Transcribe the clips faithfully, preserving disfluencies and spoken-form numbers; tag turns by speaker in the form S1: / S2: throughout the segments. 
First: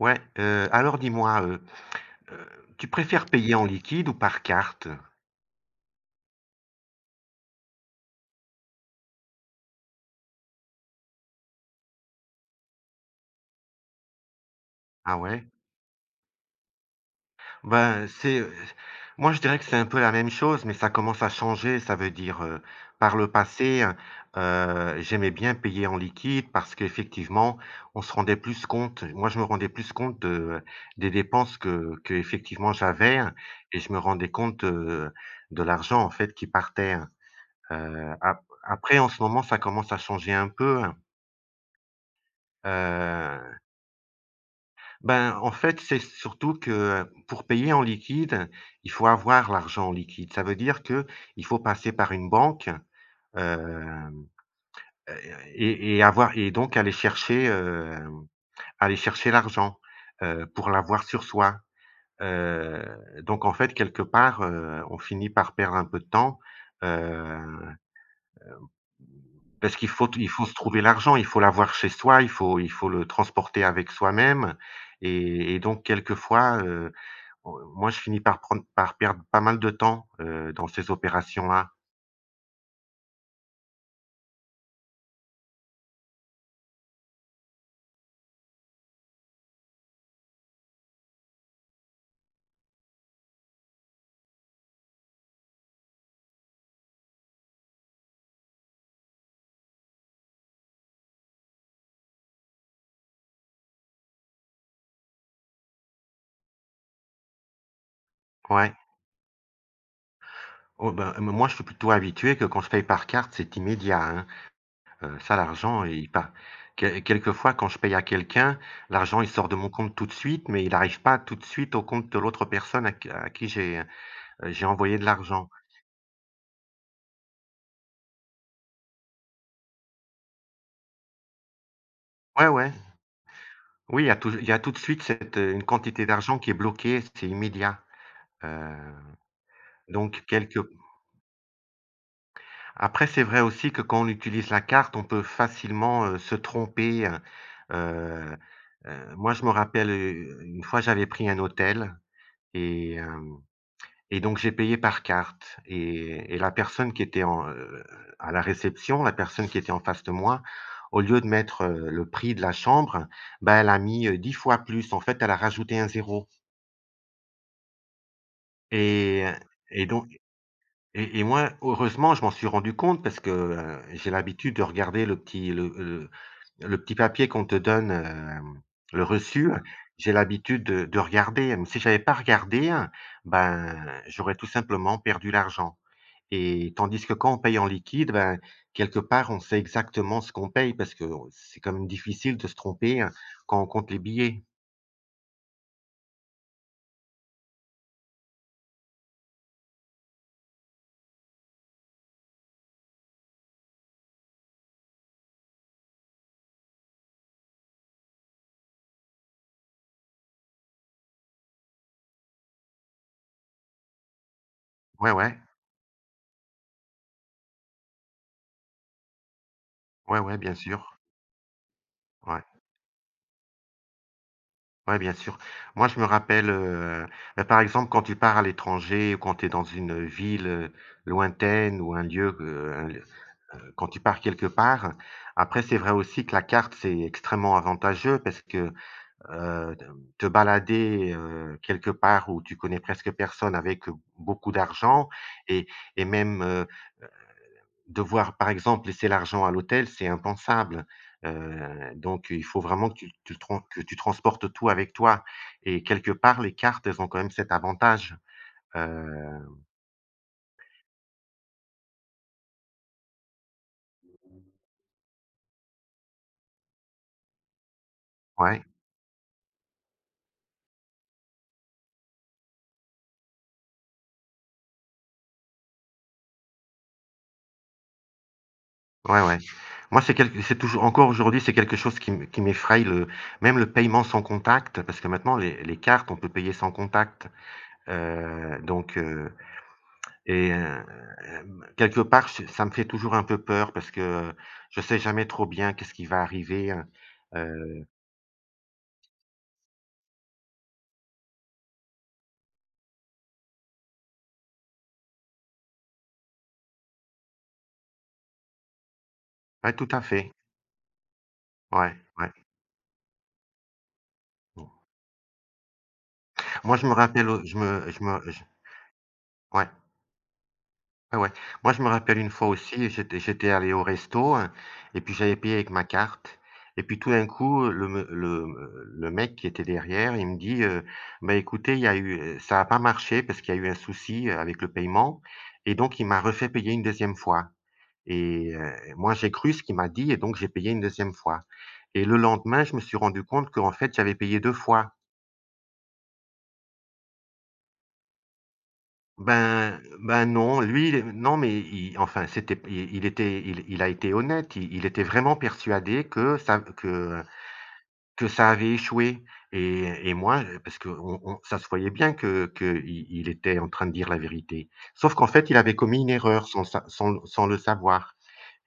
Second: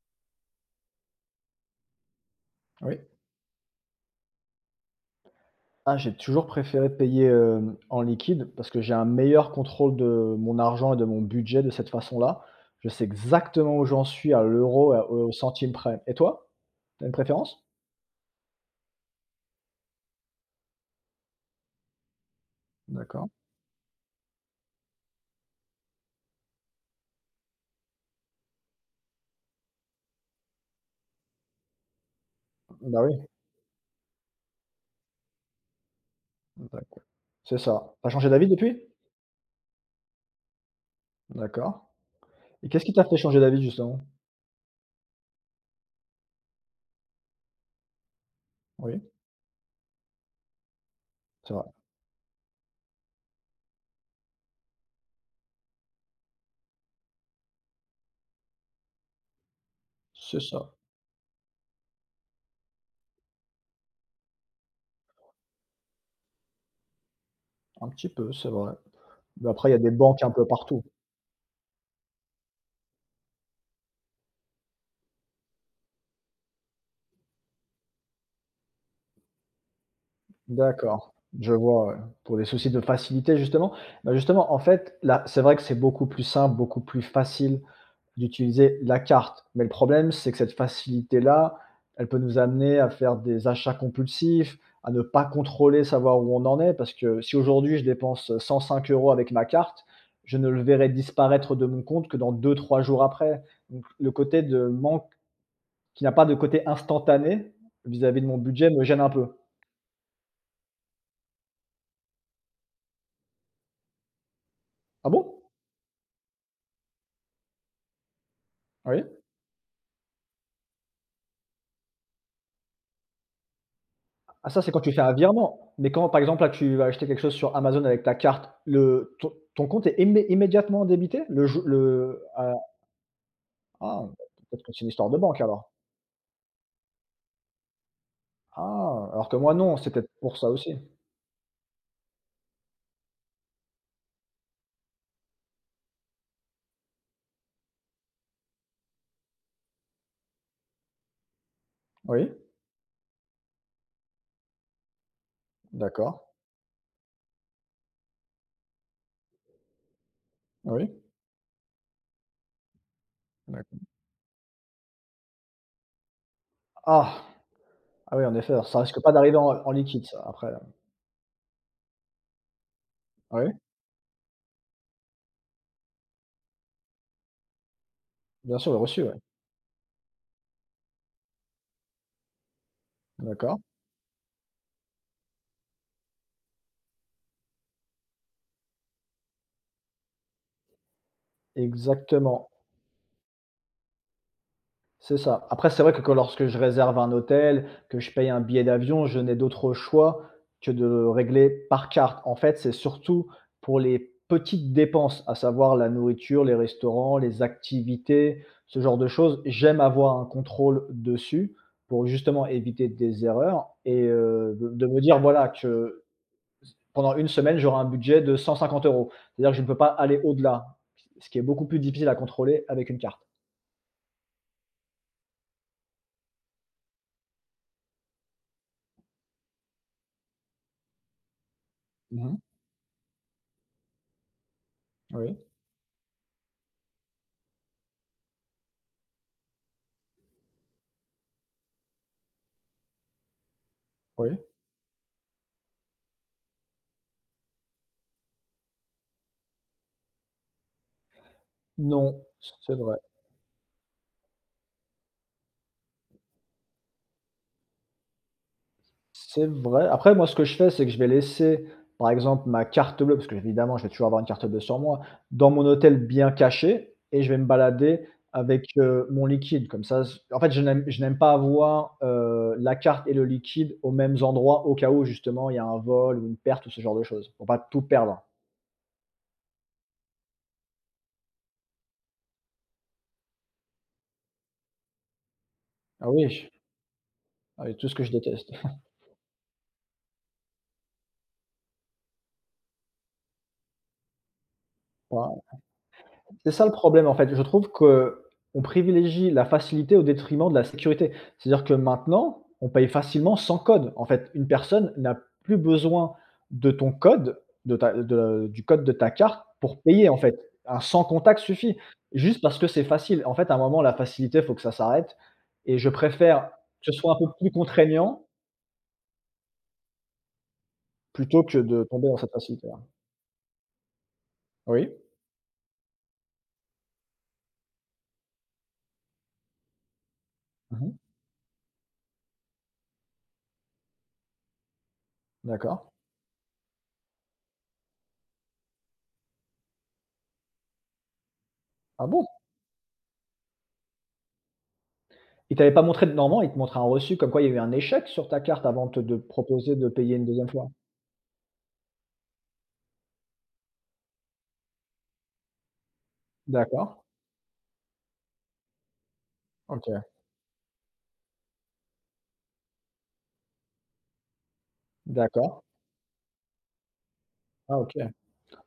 S1: Ouais, heu, alors dis-moi, heu heu, tu
S2: Oui.
S1: préfères payer en liquide ou par carte?
S2: Ah, j'ai toujours préféré payer, hem, en liquide parce que j'ai un meilleur contrôle de mon argent et de mon budget de cette façon-là. Je sais exactement où j'en suis à l'euro et
S1: Ah
S2: au
S1: ouais?
S2: centime près. Et toi? t'as une préférence?
S1: Ben, c'est, heu, moi je dirais que c'est un peu la même chose, mais ça commence à changer. Ça veut dire, heu, par
S2: D'accord.
S1: le passé, heu heu, j'aimais bien payer en liquide parce qu'effectivement, on se rendait plus compte. Moi, je me rendais plus compte de des dépenses que que effectivement
S2: Bah, oui,
S1: j'avais, hein, et je me rendais compte, heu, de l'argent en fait qui partait.
S2: d'accord. C'est ça. T'as
S1: Heu,
S2: changé
S1: ap
S2: d'avis depuis?
S1: après en ce moment, ça commence à changer un peu,
S2: D'accord. Et qu'est-ce qui t'a fait changer
S1: heu
S2: d'avis justement?
S1: Ben, en fait, c'est surtout que pour payer en liquide, il
S2: Oui,
S1: faut avoir l'argent en liquide. Ça veut dire que il
S2: c'est
S1: faut
S2: vrai.
S1: passer par une banque, hem, et et avoir et donc aller chercher, hem, aller chercher l'argent,
S2: C'est
S1: heu, pour
S2: ça,
S1: l'avoir sur soi. Heu, donc en fait, quelque part, heu, on finit par perdre un peu de temps, heu,
S2: un petit peu, c'est vrai. Mais après il y
S1: parce
S2: a
S1: qu'il
S2: des
S1: faut
S2: banques
S1: il
S2: un peu
S1: faut se trouver
S2: partout.
S1: l'argent, il faut l'avoir chez soi, il faut il faut le transporter avec soi-même et et donc quelquefois, heu Heu, moi, je finis par prendre par perdre pas mal de temps, heu, dans ces
S2: D'accord, je
S1: opérations-là.
S2: vois, ouais. Pour des soucis de facilité justement. Bah, justement, en fait, là, c'est vrai que c'est beaucoup plus simple, beaucoup plus facile d'utiliser la carte. Mais le problème, c'est que cette facilité-là, elle peut nous amener à faire des achats compulsifs, à ne pas contrôler, savoir où on en est. Parce que si aujourd'hui je dépense cent cinq euros avec ma carte, je ne le verrai disparaître de mon compte que dans deux-trois jours après. Donc le côté de manque qui n'a pas de côté instantané vis-à-vis de mon budget
S1: Ouais.
S2: me gêne un peu.
S1: Oh, ben, m moi, je suis plutôt habitué que quand je paye par carte, c'est immédiat, hein.
S2: Ah
S1: Heu, ça,
S2: bon?
S1: l'argent, il part que quelquefois, quand je paye à quelqu'un,
S2: Oui?
S1: l'argent, il sort de mon compte tout de suite, mais il n'arrive pas tout de suite au compte de l'autre personne à q à qui j'ai, heu,
S2: Ah ça,
S1: j'ai
S2: c'est quand tu
S1: envoyé
S2: fais
S1: de
S2: un
S1: l'argent.
S2: virement, mais quand, par exemple, là, tu vas acheter quelque chose sur Amazon avec ta carte, le ton ton compte est immé immédiatement débité? Le jou le
S1: Ouais,
S2: ah
S1: ouais. Oui, il
S2: ah,
S1: y a tou il y a
S2: peut-être
S1: tout
S2: que
S1: de
S2: c'est une
S1: suite
S2: histoire de
S1: cette,
S2: banque
S1: heu, une
S2: alors?
S1: quantité d'argent qui est bloquée, c'est immédiat. Heu,
S2: Ah, alors que moi non, c'est peut-être
S1: donc
S2: pour ça
S1: quelque
S2: aussi.
S1: Après, c'est vrai aussi que quand on utilise la carte, on peut facilement, heu, se tromper, heu heu heu, moi, je me rappelle, heu, une fois, j'avais pris un hôtel
S2: Oui,
S1: et hem et donc j'ai payé par carte
S2: d'accord,
S1: et et la personne qui était en, heu, à la réception, la personne qui était en face de moi,
S2: oui,
S1: au lieu de mettre, heu, le prix de la chambre, bah, elle a
S2: d'accord.
S1: mis, heu, dix fois plus. En fait, elle a rajouté un zéro
S2: Ah! Ah oui, en effet, alors ça risque pas
S1: et
S2: d'arriver en en
S1: et
S2: liquide
S1: donc
S2: ça, après, heu
S1: et et moi, heureusement, je m'en suis rendu compte parce que,
S2: oui,
S1: heu, j'ai l'habitude de regarder le petit le, heu, Le petit papier qu'on te donne,
S2: bien
S1: hem,
S2: sûr, le
S1: le
S2: reçu, ouais,
S1: reçu, j'ai l'habitude de de regarder, mais si j'avais pas regardé,
S2: d'accord.
S1: ben, j'aurais tout simplement perdu l'argent et tandis que quand on paye en liquide, ben, quelque part, on sait exactement ce qu'on paye parce que c'est quand même difficile de
S2: Exactement.
S1: se tromper, hein, quand on compte les billets.
S2: C'est ça. Après, c'est vrai que quand lorsque je réserve un hôtel, que je paye un billet d'avion, je n'ai d'autre choix que de régler par carte. En fait, c'est surtout pour les petites dépenses, à savoir la nourriture, les restaurants, les activités, ce genre de choses. J'aime avoir un contrôle dessus pour justement éviter des erreurs et heu, de de me
S1: Ouais,
S2: dire,
S1: ouais.
S2: voilà, que pendant une semaine, j'aurai un budget de cent cinquante euros. C'est-à-dire que je ne peux pas aller
S1: Ouais, ouais, bien
S2: au-delà,
S1: sûr.
S2: ce qui est beaucoup plus difficile à
S1: Ouais.
S2: contrôler avec une carte.
S1: Ouais, bien sûr. Moi, je me rappelle, heu, bah, par exemple, quand tu pars à l'étranger ou quand tu es dans une ville, heu, lointaine ou un lieu,
S2: Mmh.
S1: heu, quand tu pars quelque part,
S2: Oui,
S1: après c'est vrai aussi que la carte, c'est extrêmement avantageux parce que, heu, te balader, heu, quelque part où tu connais presque personne avec
S2: oui.
S1: beaucoup d'argent et et même, heu, devoir, par exemple, laisser l'argent à l'hôtel, c'est impensable. Heu,
S2: Non,
S1: donc il faut
S2: c'est
S1: vraiment que
S2: vrai.
S1: tu tu tran que tu transportes tout avec toi et quelque part les cartes, elles ont quand même cet avantage. Heu,
S2: C'est vrai. Après moi, ce que je fais, c'est que je vais laisser, par exemple, ma carte bleue, parce que évidemment, je vais toujours avoir une carte bleue sur moi, dans mon hôtel bien cachée et je vais me balader
S1: ouais.
S2: avec, heu, mon liquide. Comme ça, s en fait, je n'aime je n'aime pas avoir, heu, la carte et le liquide aux mêmes endroits au cas où, justement, il y a un vol ou une perte ou ce genre de choses, pour pas tout perdre.
S1: Ouais, ouais. Moi, c'est quelque c'est toujours encore aujourd'hui, c'est quelque chose qui m qui m'effraie, le même le paiement sans contact, parce que maintenant les les cartes,
S2: Ah
S1: on peut
S2: oui,
S1: payer sans contact,
S2: ah oui, tout ce que je déteste.
S1: heu, donc heu et hem, quelque part, ch ça me fait toujours un peu peur parce que, heu, je sais jamais trop bien qu'est-ce qui va
S2: C'est ça
S1: arriver,
S2: le
S1: heu
S2: problème, en fait. Je trouve
S1: heu
S2: que on privilégie la facilité au détriment de la sécurité. C'est-à-dire que maintenant, on paye facilement sans code. En fait, une personne n'a plus besoin de ton code, de ta de du code de ta carte
S1: ouais,
S2: pour
S1: tout à
S2: payer, en
S1: fait.
S2: fait. Un sans contact suffit,
S1: Ouais, ouais.
S2: juste parce que c'est facile. En fait, à un moment, la facilité, il faut que ça s'arrête et je préfère
S1: Moi, je me
S2: que ce soit un
S1: rappelle,
S2: peu
S1: heu,
S2: plus
S1: je me je me
S2: contraignant
S1: je ouais. Ah ouais.
S2: plutôt que
S1: Moi, je
S2: de
S1: me
S2: tomber
S1: rappelle
S2: dans
S1: une
S2: cette
S1: fois
S2: facilité-là.
S1: aussi, j'étais j'étais allé au resto, heu,
S2: Oui?
S1: et puis j'avais payé avec ma carte et puis tout d'un coup, le me le le mec qui était derrière, il me dit, heu:
S2: Mmh.
S1: «Bah, écoutez, il y a eu, heu, ça a pas marché parce qu'il y a eu un souci, heu, avec le paiement» et
S2: D'accord.
S1: donc il m'a refait payer une deuxième fois et heu, moi, j'ai cru ce qu'il m'a dit et donc j'ai payé une deuxième fois et
S2: Ah
S1: le
S2: bon?
S1: lendemain, je me suis rendu compte qu'en fait, j'avais payé deux fois.
S2: Il t'avait pas montré de normalement, il te montrait un reçu comme quoi il y a eu un échec sur ta carte avant te de proposer
S1: Ben
S2: de payer
S1: ben
S2: une deuxième
S1: non,
S2: fois?
S1: lui, il est non, mais il, enfin, c'était il il était il il a été honnête, il il était vraiment persuadé que ça
S2: D'accord,
S1: que que ça avait échoué et
S2: OK,
S1: et moi, parce que on on- ça se voyait bien que que il il était en train de dire la vérité. Sauf qu'en fait, il
S2: d'accord.
S1: avait commis une erreur sans sa sans le sans le
S2: Ah OK.
S1: savoir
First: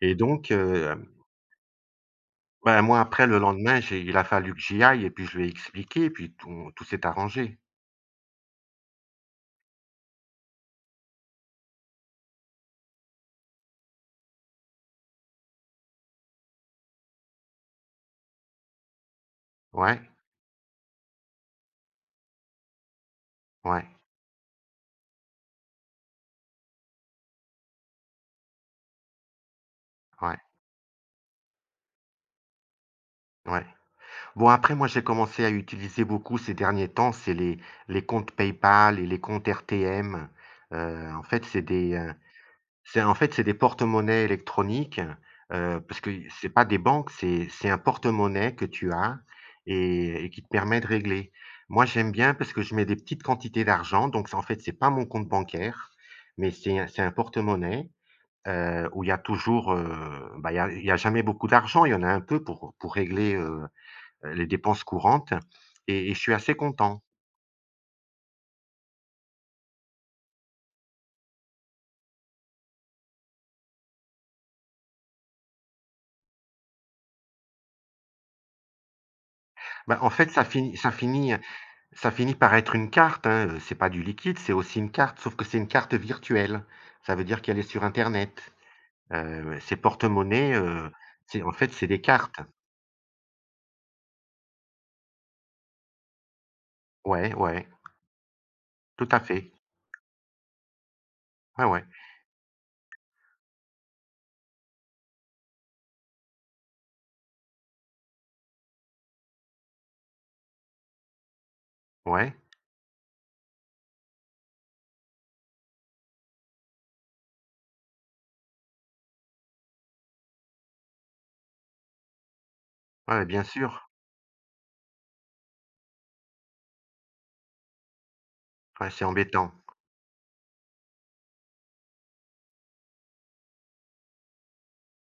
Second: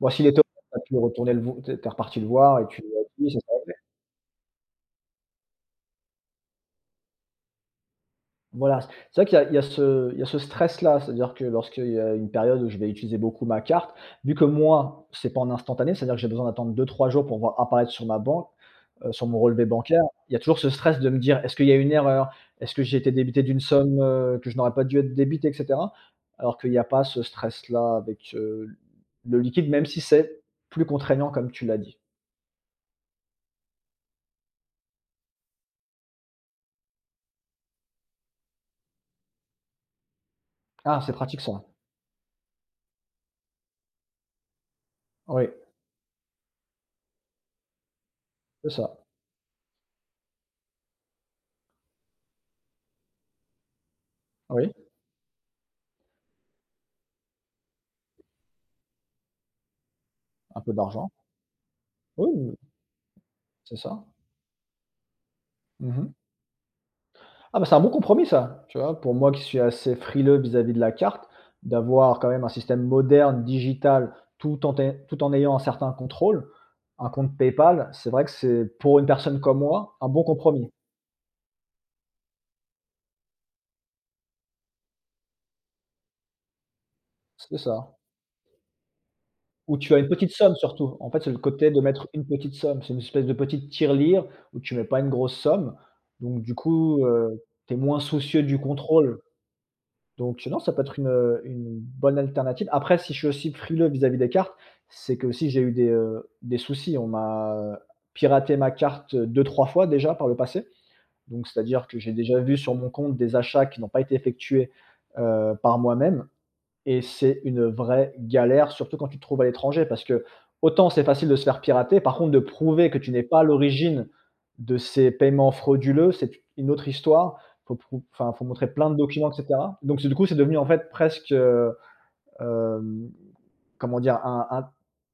S2: Bon,
S1: et
S2: s'il était
S1: donc,
S2: honnête, tu as
S1: heu,
S2: pu retourner le vo tu es tu es reparti le voir et tu
S1: ben,
S2: lui
S1: moi,
S2: as
S1: après,
S2: dit: «Ça
S1: le
S2: s'est réglé».
S1: lendemain, j'ai il a fallu que j'y aille et puis je lui ai expliqué et puis tout tout s'est arrangé.
S2: Voilà, c c'est vrai qu'il y a il y a ce il y a ce stress-là, c'est-à-dire que lorsqu'il y a une période où je vais utiliser beaucoup ma carte, vu que moi, c'est pas en instantané, c'est-à-dire que j'ai besoin d'attendre deux trois jours pour voir apparaître sur ma banque, heu, sur mon relevé
S1: Ouais,
S2: bancaire, il y a toujours ce stress de me dire: «Est-ce qu'il y a une erreur? Est-ce que j'ai été débité d'une
S1: ouais,
S2: somme, heu, que je n'aurais pas dû être débité?» et cetera. Alors qu'il y a pas ce stress-là avec, heu, le liquide, même si
S1: ouais,
S2: c'est plus contraignant comme tu l'as dit.
S1: ouais. Bon, après, moi, j'ai commencé à utiliser beaucoup ces derniers temps, c'est les les comptes PayPal et les comptes R T M.
S2: Ah,
S1: Heu,
S2: c'est
S1: en
S2: pratique
S1: fait,
S2: ça.
S1: c'est des, heu, c'est en fait, c'est des porte-monnaies électroniques,
S2: Oui,
S1: heu, parce que c'est pas des banques, c'est c'est un porte-monnaie que
S2: c'est
S1: tu
S2: ça.
S1: as et et qui te permet de régler. Moi, j'aime bien parce que je mets des petites quantités d'argent, donc c'est en fait,
S2: Oui,
S1: c'est pas mon compte bancaire, mais c'est un c'est un porte-monnaie, heu, où il y a toujours, heu, bah, il y
S2: un
S1: a
S2: peu
S1: il y a
S2: d'argent.
S1: jamais beaucoup d'argent, il y en a un
S2: Oui,
S1: peu
S2: oui,
S1: pour pour régler, heu
S2: c'est ça.
S1: heu, les dépenses courantes et et
S2: Mmh.
S1: je suis assez content.
S2: Ah bah, c'est un bon compromis ça, tu vois? Pour moi qui suis assez frileux vis-à-vis de la carte, d'avoir quand même un système moderne, digital, tout en té tout en ayant un certain contrôle, un compte PayPal, c'est vrai que c'est pour une personne comme moi,
S1: Bah, en
S2: un bon
S1: fait, ça
S2: compromis.
S1: finit ça finit, ça finit par être une carte, hein, heu, c'est pas du liquide, c'est aussi une carte, sauf que c'est une carte virtuelle. Ça veut dire
S2: C'est
S1: qu'elle est sur
S2: ça.
S1: internet. Heu, ces
S2: Où tu as une petite
S1: porte-monnaies,
S2: somme
S1: heu,
S2: surtout. En fait, c'est le
S1: c'est en
S2: côté
S1: fait,
S2: de
S1: c'est des
S2: mettre une
S1: cartes.
S2: petite somme. C'est une espèce de petite tirelire où tu mets pas une grosse somme. Donc du coup,
S1: Ouais,
S2: heu,
S1: ouais,
S2: tu es moins soucieux du
S1: tout à
S2: contrôle.
S1: fait.
S2: Donc non, ça peut être une,
S1: Ouais,
S2: une
S1: ouais.
S2: bonne alternative. Après, si je suis aussi frileux vis-à-vis des cartes, c'est que aussi j'ai eu des, heu, des soucis. On m'a piraté ma carte, deux, trois fois déjà par le passé. Donc c'est-à-dire que j'ai
S1: Ouais,
S2: déjà vu sur mon compte des achats qui n'ont pas été effectués, heu, par moi-même et c'est une vraie galère, surtout quand tu te trouves à l'étranger parce que, autant c'est facile de se faire pirater, par contre de prouver que tu n'es
S1: ouais,
S2: pas
S1: bien
S2: à
S1: sûr.
S2: l'origine de ces paiements frauduleux, c'est une autre histoire. Faut prou enfin, faut montrer
S1: Ouais,
S2: plein de
S1: c'est
S2: documents et
S1: embêtant.
S2: cetera. Donc c'est du coup, c'est devenu en fait presque, heu, hem, comment dire? Un un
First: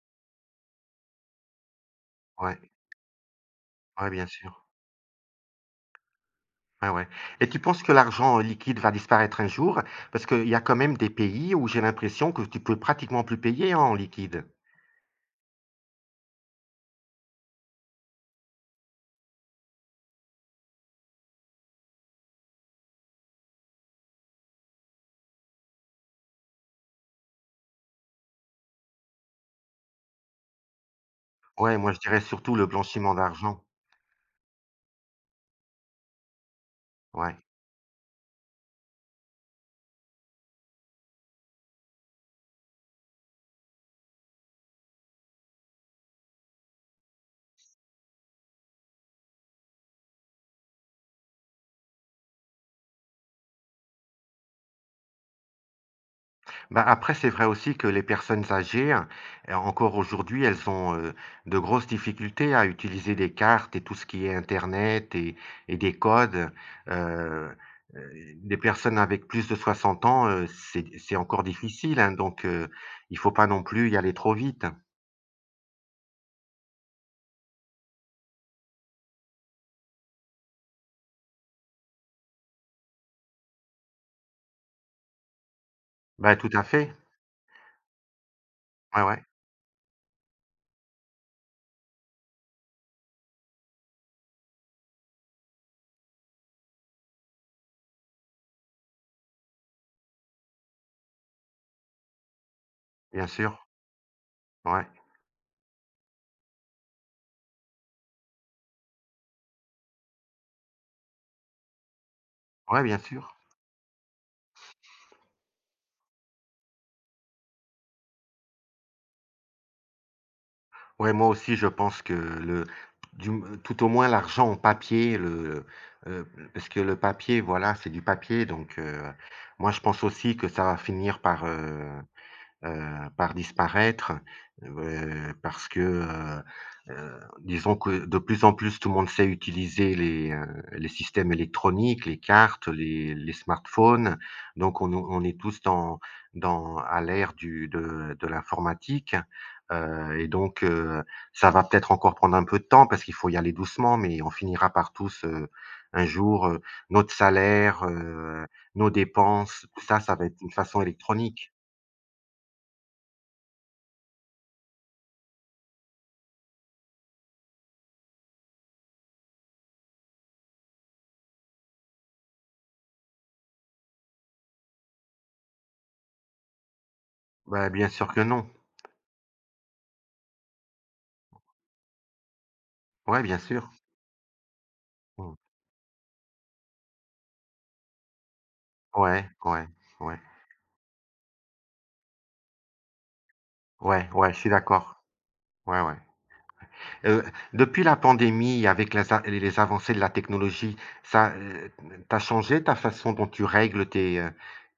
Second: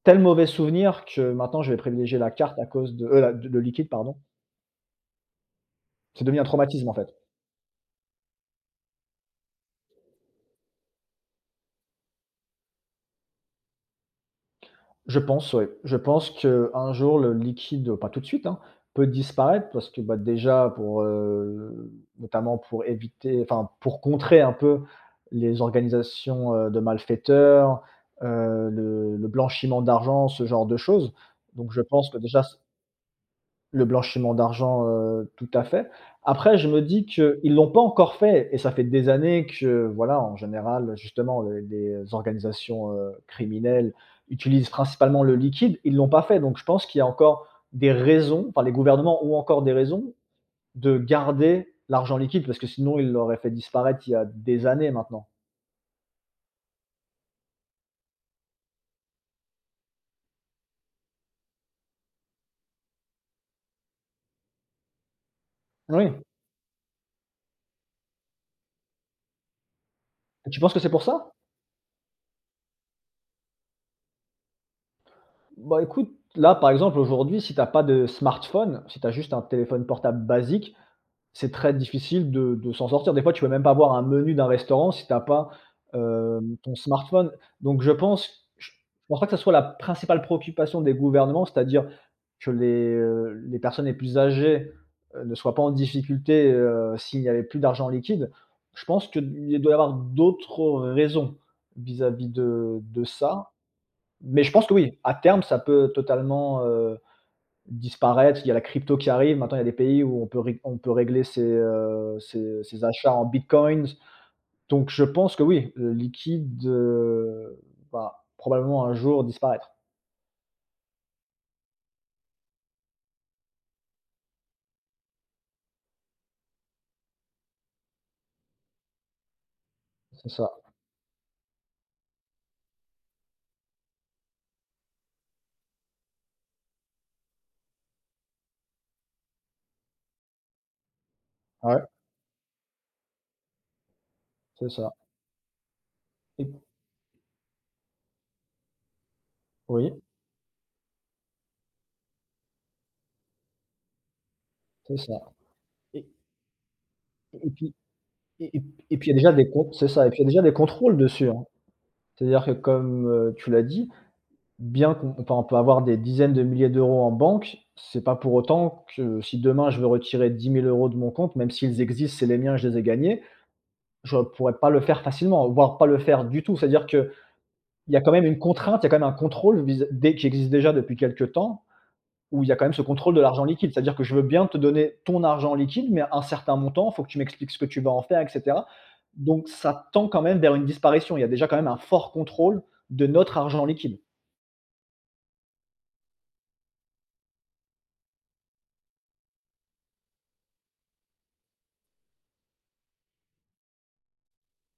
S2: tel mauvais souvenir que maintenant je vais privilégier la
S1: Ouais,
S2: carte à cause de, heu, la de le liquide
S1: ouais,
S2: pardon.
S1: bien sûr.
S2: C'est devenu un traumatisme
S1: Ouais,
S2: en
S1: ouais,
S2: fait.
S1: et tu penses que l'argent, heu, liquide va disparaître un jour? Parce qu'il y a quand même des pays où j'ai l'impression que tu peux pratiquement plus payer en liquide.
S2: Je pense, ouais. Je pense qu'un jour, le liquide, pas tout de suite, hein, peut disparaître parce que, bah, déjà pour, heu, notamment pour éviter enfin, pour contrer un peu les organisations, heu, de malfaiteurs, heu, le le blanchiment d'argent, ce genre de choses. Donc
S1: Ouais,
S2: je
S1: moi je
S2: pense que
S1: dirais
S2: déjà
S1: surtout le blanchiment d'argent,
S2: le blanchiment d'argent, heu, tout à fait. Après, je me dis
S1: ouais.
S2: qu'ils l'ont pas encore fait et ça fait des années que, voilà, en général, justement, les les organisations, heu, criminelles utilisent principalement le liquide. Ils l'ont pas fait, donc je pense qu'il y a encore des raisons, enfin, les gouvernements ont encore des raisons de garder l'argent liquide parce que sinon ils l'auraient fait disparaître il y a des années maintenant.
S1: Bah, après c'est vrai aussi que les personnes âgées, heu, encore aujourd'hui, elles ont, heu, de grosses difficultés à utiliser des cartes et tout ce qui est internet et et des
S2: Oui.
S1: codes. Heu heu, des personnes avec plus de soixante ans, heu,
S2: Tu penses que
S1: c'est
S2: c'est pour
S1: c'est
S2: ça?
S1: encore difficile, hein, donc heu, il faut pas non plus y aller trop vite.
S2: Bah, écoute, là, par exemple, aujourd'hui, si tu as pas de smartphone, si tu as juste un téléphone portable basique, C'est très difficile de de s'en sortir. Des fois, tu peux même pas voir un menu d'un restaurant si tu as pas,
S1: Bah, tout
S2: hem,
S1: à
S2: ton
S1: fait.
S2: smartphone. Donc je pense je je
S1: Ouais,
S2: pense
S1: ouais,
S2: pas que ça soit la principale préoccupation des gouvernements, c'est-à-dire que les, heu, les personnes les plus âgées, heu, ne soient pas en difficulté, heu, s'il n'y avait plus d'argent liquide. Je pense qu'il doit y avoir d'autres raisons vis-à-vis de de
S1: bien
S2: ça.
S1: sûr.
S2: Mais je pense que
S1: Ouais.
S2: oui, à terme, ça peut totalement, heu Disparaître, il y a la crypto qui arrive, maintenant il y a des pays où on peut rég on peut régler ses, heu, ses
S1: Ouais,
S2: ses
S1: bien
S2: achats en
S1: sûr.
S2: bitcoins. Donc je pense que oui, le liquide, heu, va probablement un jour disparaître.
S1: Ouais, moi aussi, je pense que le du tout au moins l'argent en papier, le, heu, parce que le papier, voilà, c'est du papier, donc heu, moi je pense
S2: C'est
S1: aussi que
S2: ça.
S1: ça va finir par, heu Heu, par disparaître, heu, parce que, heu heu, disons que de plus en plus tout le monde sait utiliser les, heu, les systèmes
S2: Ouais,
S1: électroniques, les cartes, les les smartphones.
S2: c'est
S1: Donc on
S2: ça.
S1: on est tous dans
S2: Et
S1: dans à l'ère du de de l'informatique,
S2: oui,
S1: heu et donc heu, ça va peut-être encore prendre un peu de temps parce qu'il faut y aller doucement, mais on finira par
S2: c'est ça.
S1: tous, heu, un
S2: Et
S1: jour, heu, notre
S2: et puis
S1: salaire, heu,
S2: et et
S1: nos
S2: et puis il y a déjà des
S1: dépenses,
S2: con
S1: tout
S2: c'est
S1: ça,
S2: ça et
S1: ça
S2: puis il
S1: va
S2: y a
S1: être
S2: déjà
S1: une
S2: des
S1: façon
S2: contrôles dessus, hein.
S1: électronique.
S2: C'est-à-dire que comme, heu, tu l'as dit bien qu'on enfin, on peut avoir des dizaines de milliers d'euros en banque, c'est pas pour autant que si demain je veux retirer dix mille euros de mon compte, même s'ils existent, c'est les miens, je les ai gagnés, je pourrais pas le faire facilement, voire pas le faire du tout. C'est-à-dire qu'il
S1: Bah, bien
S2: y a
S1: sûr
S2: quand
S1: que
S2: même une
S1: non.
S2: contrainte, il y a quand même un contrôle vis dès qui existe déjà depuis quelques temps, où il y a quand même ce contrôle de
S1: Ouais, bien
S2: l'argent
S1: sûr.
S2: liquide. C'est-à-dire que je veux bien te donner ton
S1: Mmh.
S2: argent liquide, mais un certain montant, il faut que tu m'expliques ce que tu vas en faire, et cetera.
S1: Ouais,
S2: Donc
S1: ouais,
S2: ça tend
S1: ouais,
S2: quand même vers une disparition. Il y a déjà quand même un fort contrôle de notre argent liquide.
S1: ouais, ouais, je suis d'accord. Ouais, ouais. Heu, Depuis la pandémie, avec les a les avancées de la technologie, ça, heu, tu changé ta façon dont tu règles tes, heu,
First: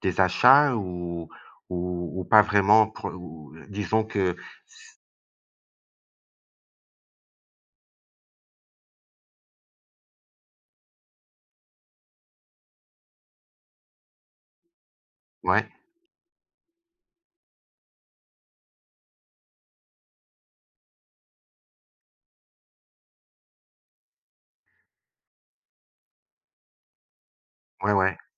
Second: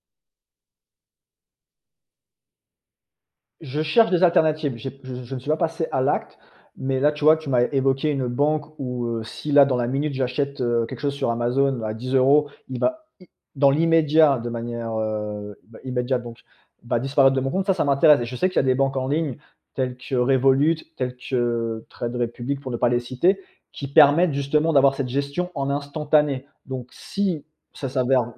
S1: tes achats ou ou ou pas vraiment pour ou
S2: Je
S1: disons
S2: cherche des
S1: que
S2: alternatives. J'ai je je ne suis pas passé à l'acte, mais là, tu vois, tu m'as évoqué une banque où, heu, si là, dans la minute, j'achète, heu, quelque chose sur Amazon à dix euros, il va i dans l'immédiat, de manière, heu,
S1: ouais,
S2: bah, immédiate donc, va disparaître de mon compte. Ça, ça m'intéresse et je sais qu'il y a des banques en ligne telles que Revolut, telles que Trade Republic pour ne pas les citer, qui permettent justement d'avoir cette gestion en instantané. Donc si ça
S1: ouais, ouais,
S2: s'avère,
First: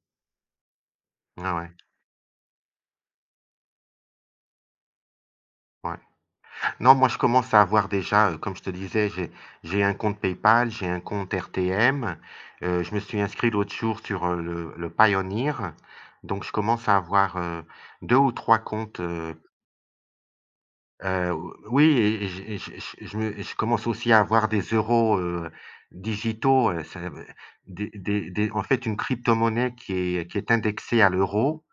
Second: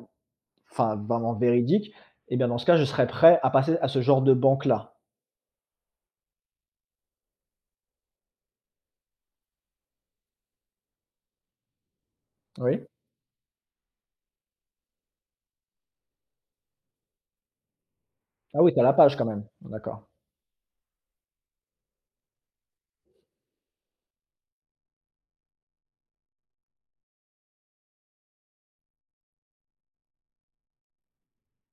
S2: enfin, vraiment
S1: ouais, ouais,
S2: véridique eh bien, dans ce cas, je serais prêt à passer à ce genre de banque-là.
S1: ouais. Non, moi, je commence à avoir déjà, heu, comme je te disais, j'ai j'ai un compte PayPal, j'ai un compte R T M, heu,
S2: Oui?
S1: je me suis inscrit l'autre jour sur, heu, le le Payoneer, donc je commence à avoir, heu, deux ou trois
S2: Ah oui, tu as la
S1: comptes,
S2: page quand
S1: heu,
S2: même? D'accord.
S1: Heu, oui et et je et je je je me je commence aussi à avoir des euros, heu, digitaux, heu, ça me des des des en fait, une cryptomonnaie qui est qui est indexée à l'euro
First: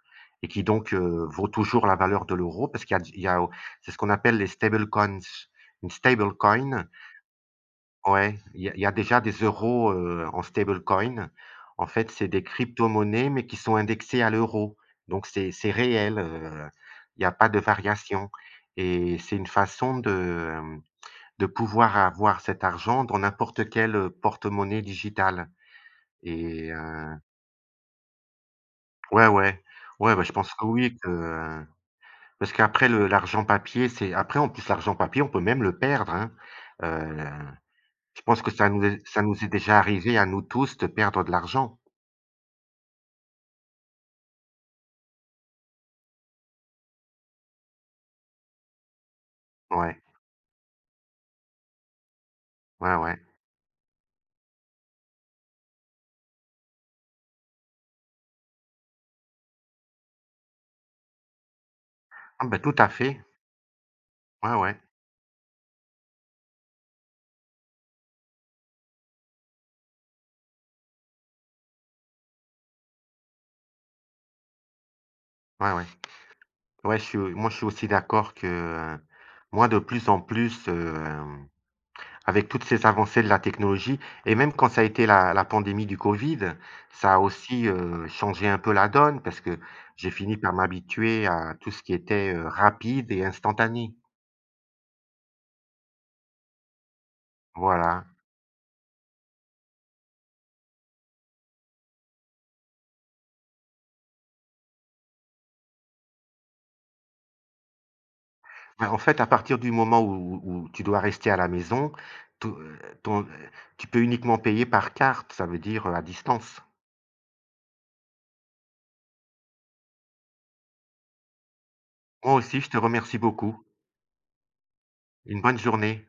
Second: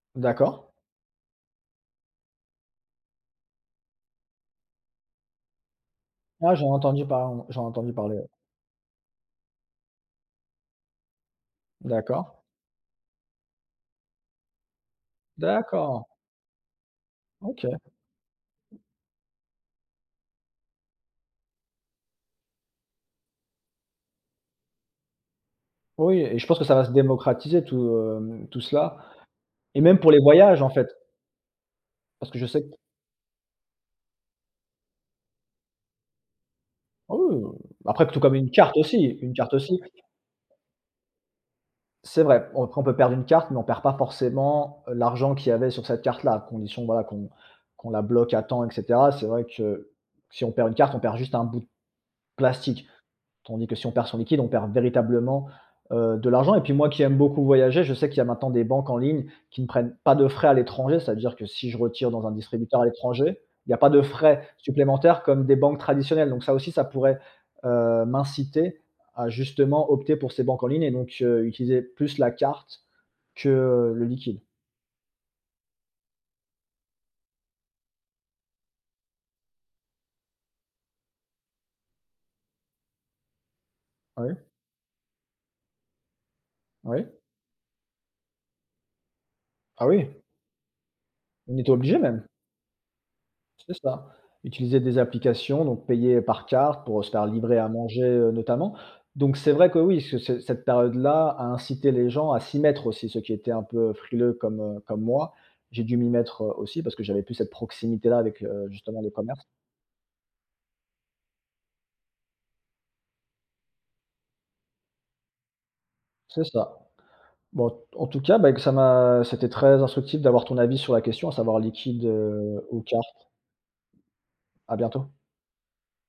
S1: et
S2: D'accord.
S1: qui donc, heu, vaut toujours la valeur de l'euro parce qu'il y a d il y a au c'est ce qu'on appelle les stablecoins. Une
S2: Ah, j'en ai
S1: stablecoin
S2: entendu par j'en ai entendu parler, ouais.
S1: Ouais, il y a il y a déjà des euros, heu, en stablecoin. En fait,
S2: D'accord.
S1: c'est des cryptomonnaies, mais qui sont indexées à l'euro. Donc c'est c'est
S2: D'accord.
S1: réel, heu, il y a pas de
S2: OK.
S1: variation et c'est une façon de, hem, de pouvoir avoir cet argent dans n'importe quel, heu, porte-monnaie digital
S2: Oui et je pense que
S1: et
S2: ça va se
S1: heu
S2: démocratiser tout, hem, tout cela
S1: ouais, ouais.
S2: et même pour
S1: Ouais,
S2: les
S1: bah, je pense
S2: voyages,
S1: que
S2: en fait,
S1: oui, que euh,
S2: parce que je
S1: parce
S2: sais que.
S1: qu'après le l'argent papier, c'est après en plus l'argent papier, on peut même le perdre, hein,
S2: Ah
S1: heu
S2: oui, euh, après tout
S1: Je
S2: comme
S1: pense que
S2: une
S1: ça
S2: carte
S1: nous
S2: aussi
S1: est ça
S2: une
S1: nous est
S2: carte
S1: déjà
S2: aussi.
S1: arrivé à nous tous de perdre de l'argent.
S2: C'est vrai, on après on peut perdre une carte, mais on perd pas forcément, heu, l'argent qu'il y avait sur cette carte-là, à condition, voilà, qu'on qu'on la bloque à temps et cetera. C'est vrai que
S1: Ouais,
S2: si on perd une carte, on perd juste un bout de plastique.
S1: ouais, ouais.
S2: Tandis que si on perd son liquide, on perd véritablement, heu, de l'argent et puis moi qui aime beaucoup voyager, je sais qu'il y a maintenant des banques en ligne qui ne prennent pas de frais à l'étranger. cest à dire que si je retire dans un
S1: Ah bah, tout
S2: distributeur à
S1: à fait.
S2: l'étranger, il n'y a pas de frais
S1: Ouais, ouais.
S2: supplémentaires comme des banques traditionnelles. Donc ça aussi, ça pourrait, heu, m'inciter à justement opter pour ces banques en ligne et donc, heu, utiliser plus la carte que, heu, le liquide.
S1: Ouais, ouais. Ouais, je suis moi, je suis aussi d'accord que, heu, moi, de plus en plus, hem, avec toutes ces avancées de la technologie
S2: Ah Oui,
S1: et même quand ça a été la la pandémie du covid,
S2: Ah oui.
S1: ça a aussi, heu, changé un peu la donne parce que
S2: Ah oui,
S1: j'ai fini par m'habituer à
S2: on
S1: tout
S2: était
S1: ce qui
S2: obligé même.
S1: était, heu, rapide et
S2: C'est
S1: instantané.
S2: ça. Utiliser des applications, donc payer par carte pour se faire livrer à manger,
S1: Voilà.
S2: heu, notamment. Donc c'est vrai que oui, ce ce cette période-là a incité les gens à s'y mettre aussi, ceux qui étaient un peu frileux comme, heu, comme moi. J'ai dû m'y mettre, heu, aussi parce que j'avais plus cette proximité-là avec, heu,
S1: Bah, en
S2: justement les
S1: fait, à
S2: commerces.
S1: partir du moment où où tu dois rester à la maison, to heu, ton, heu, tu peux uniquement payer par carte, ça veut dire, heu, à
S2: C'est
S1: distance.
S2: ça. Bon, en tout cas, bah, que ça m'a c'était très instructif d'avoir ton avis sur la question, à savoir liquide,
S1: Moi aussi,
S2: heu,
S1: je te
S2: ou carte.
S1: remercie beaucoup.
S2: À bientôt.
S1: Une bonne journée.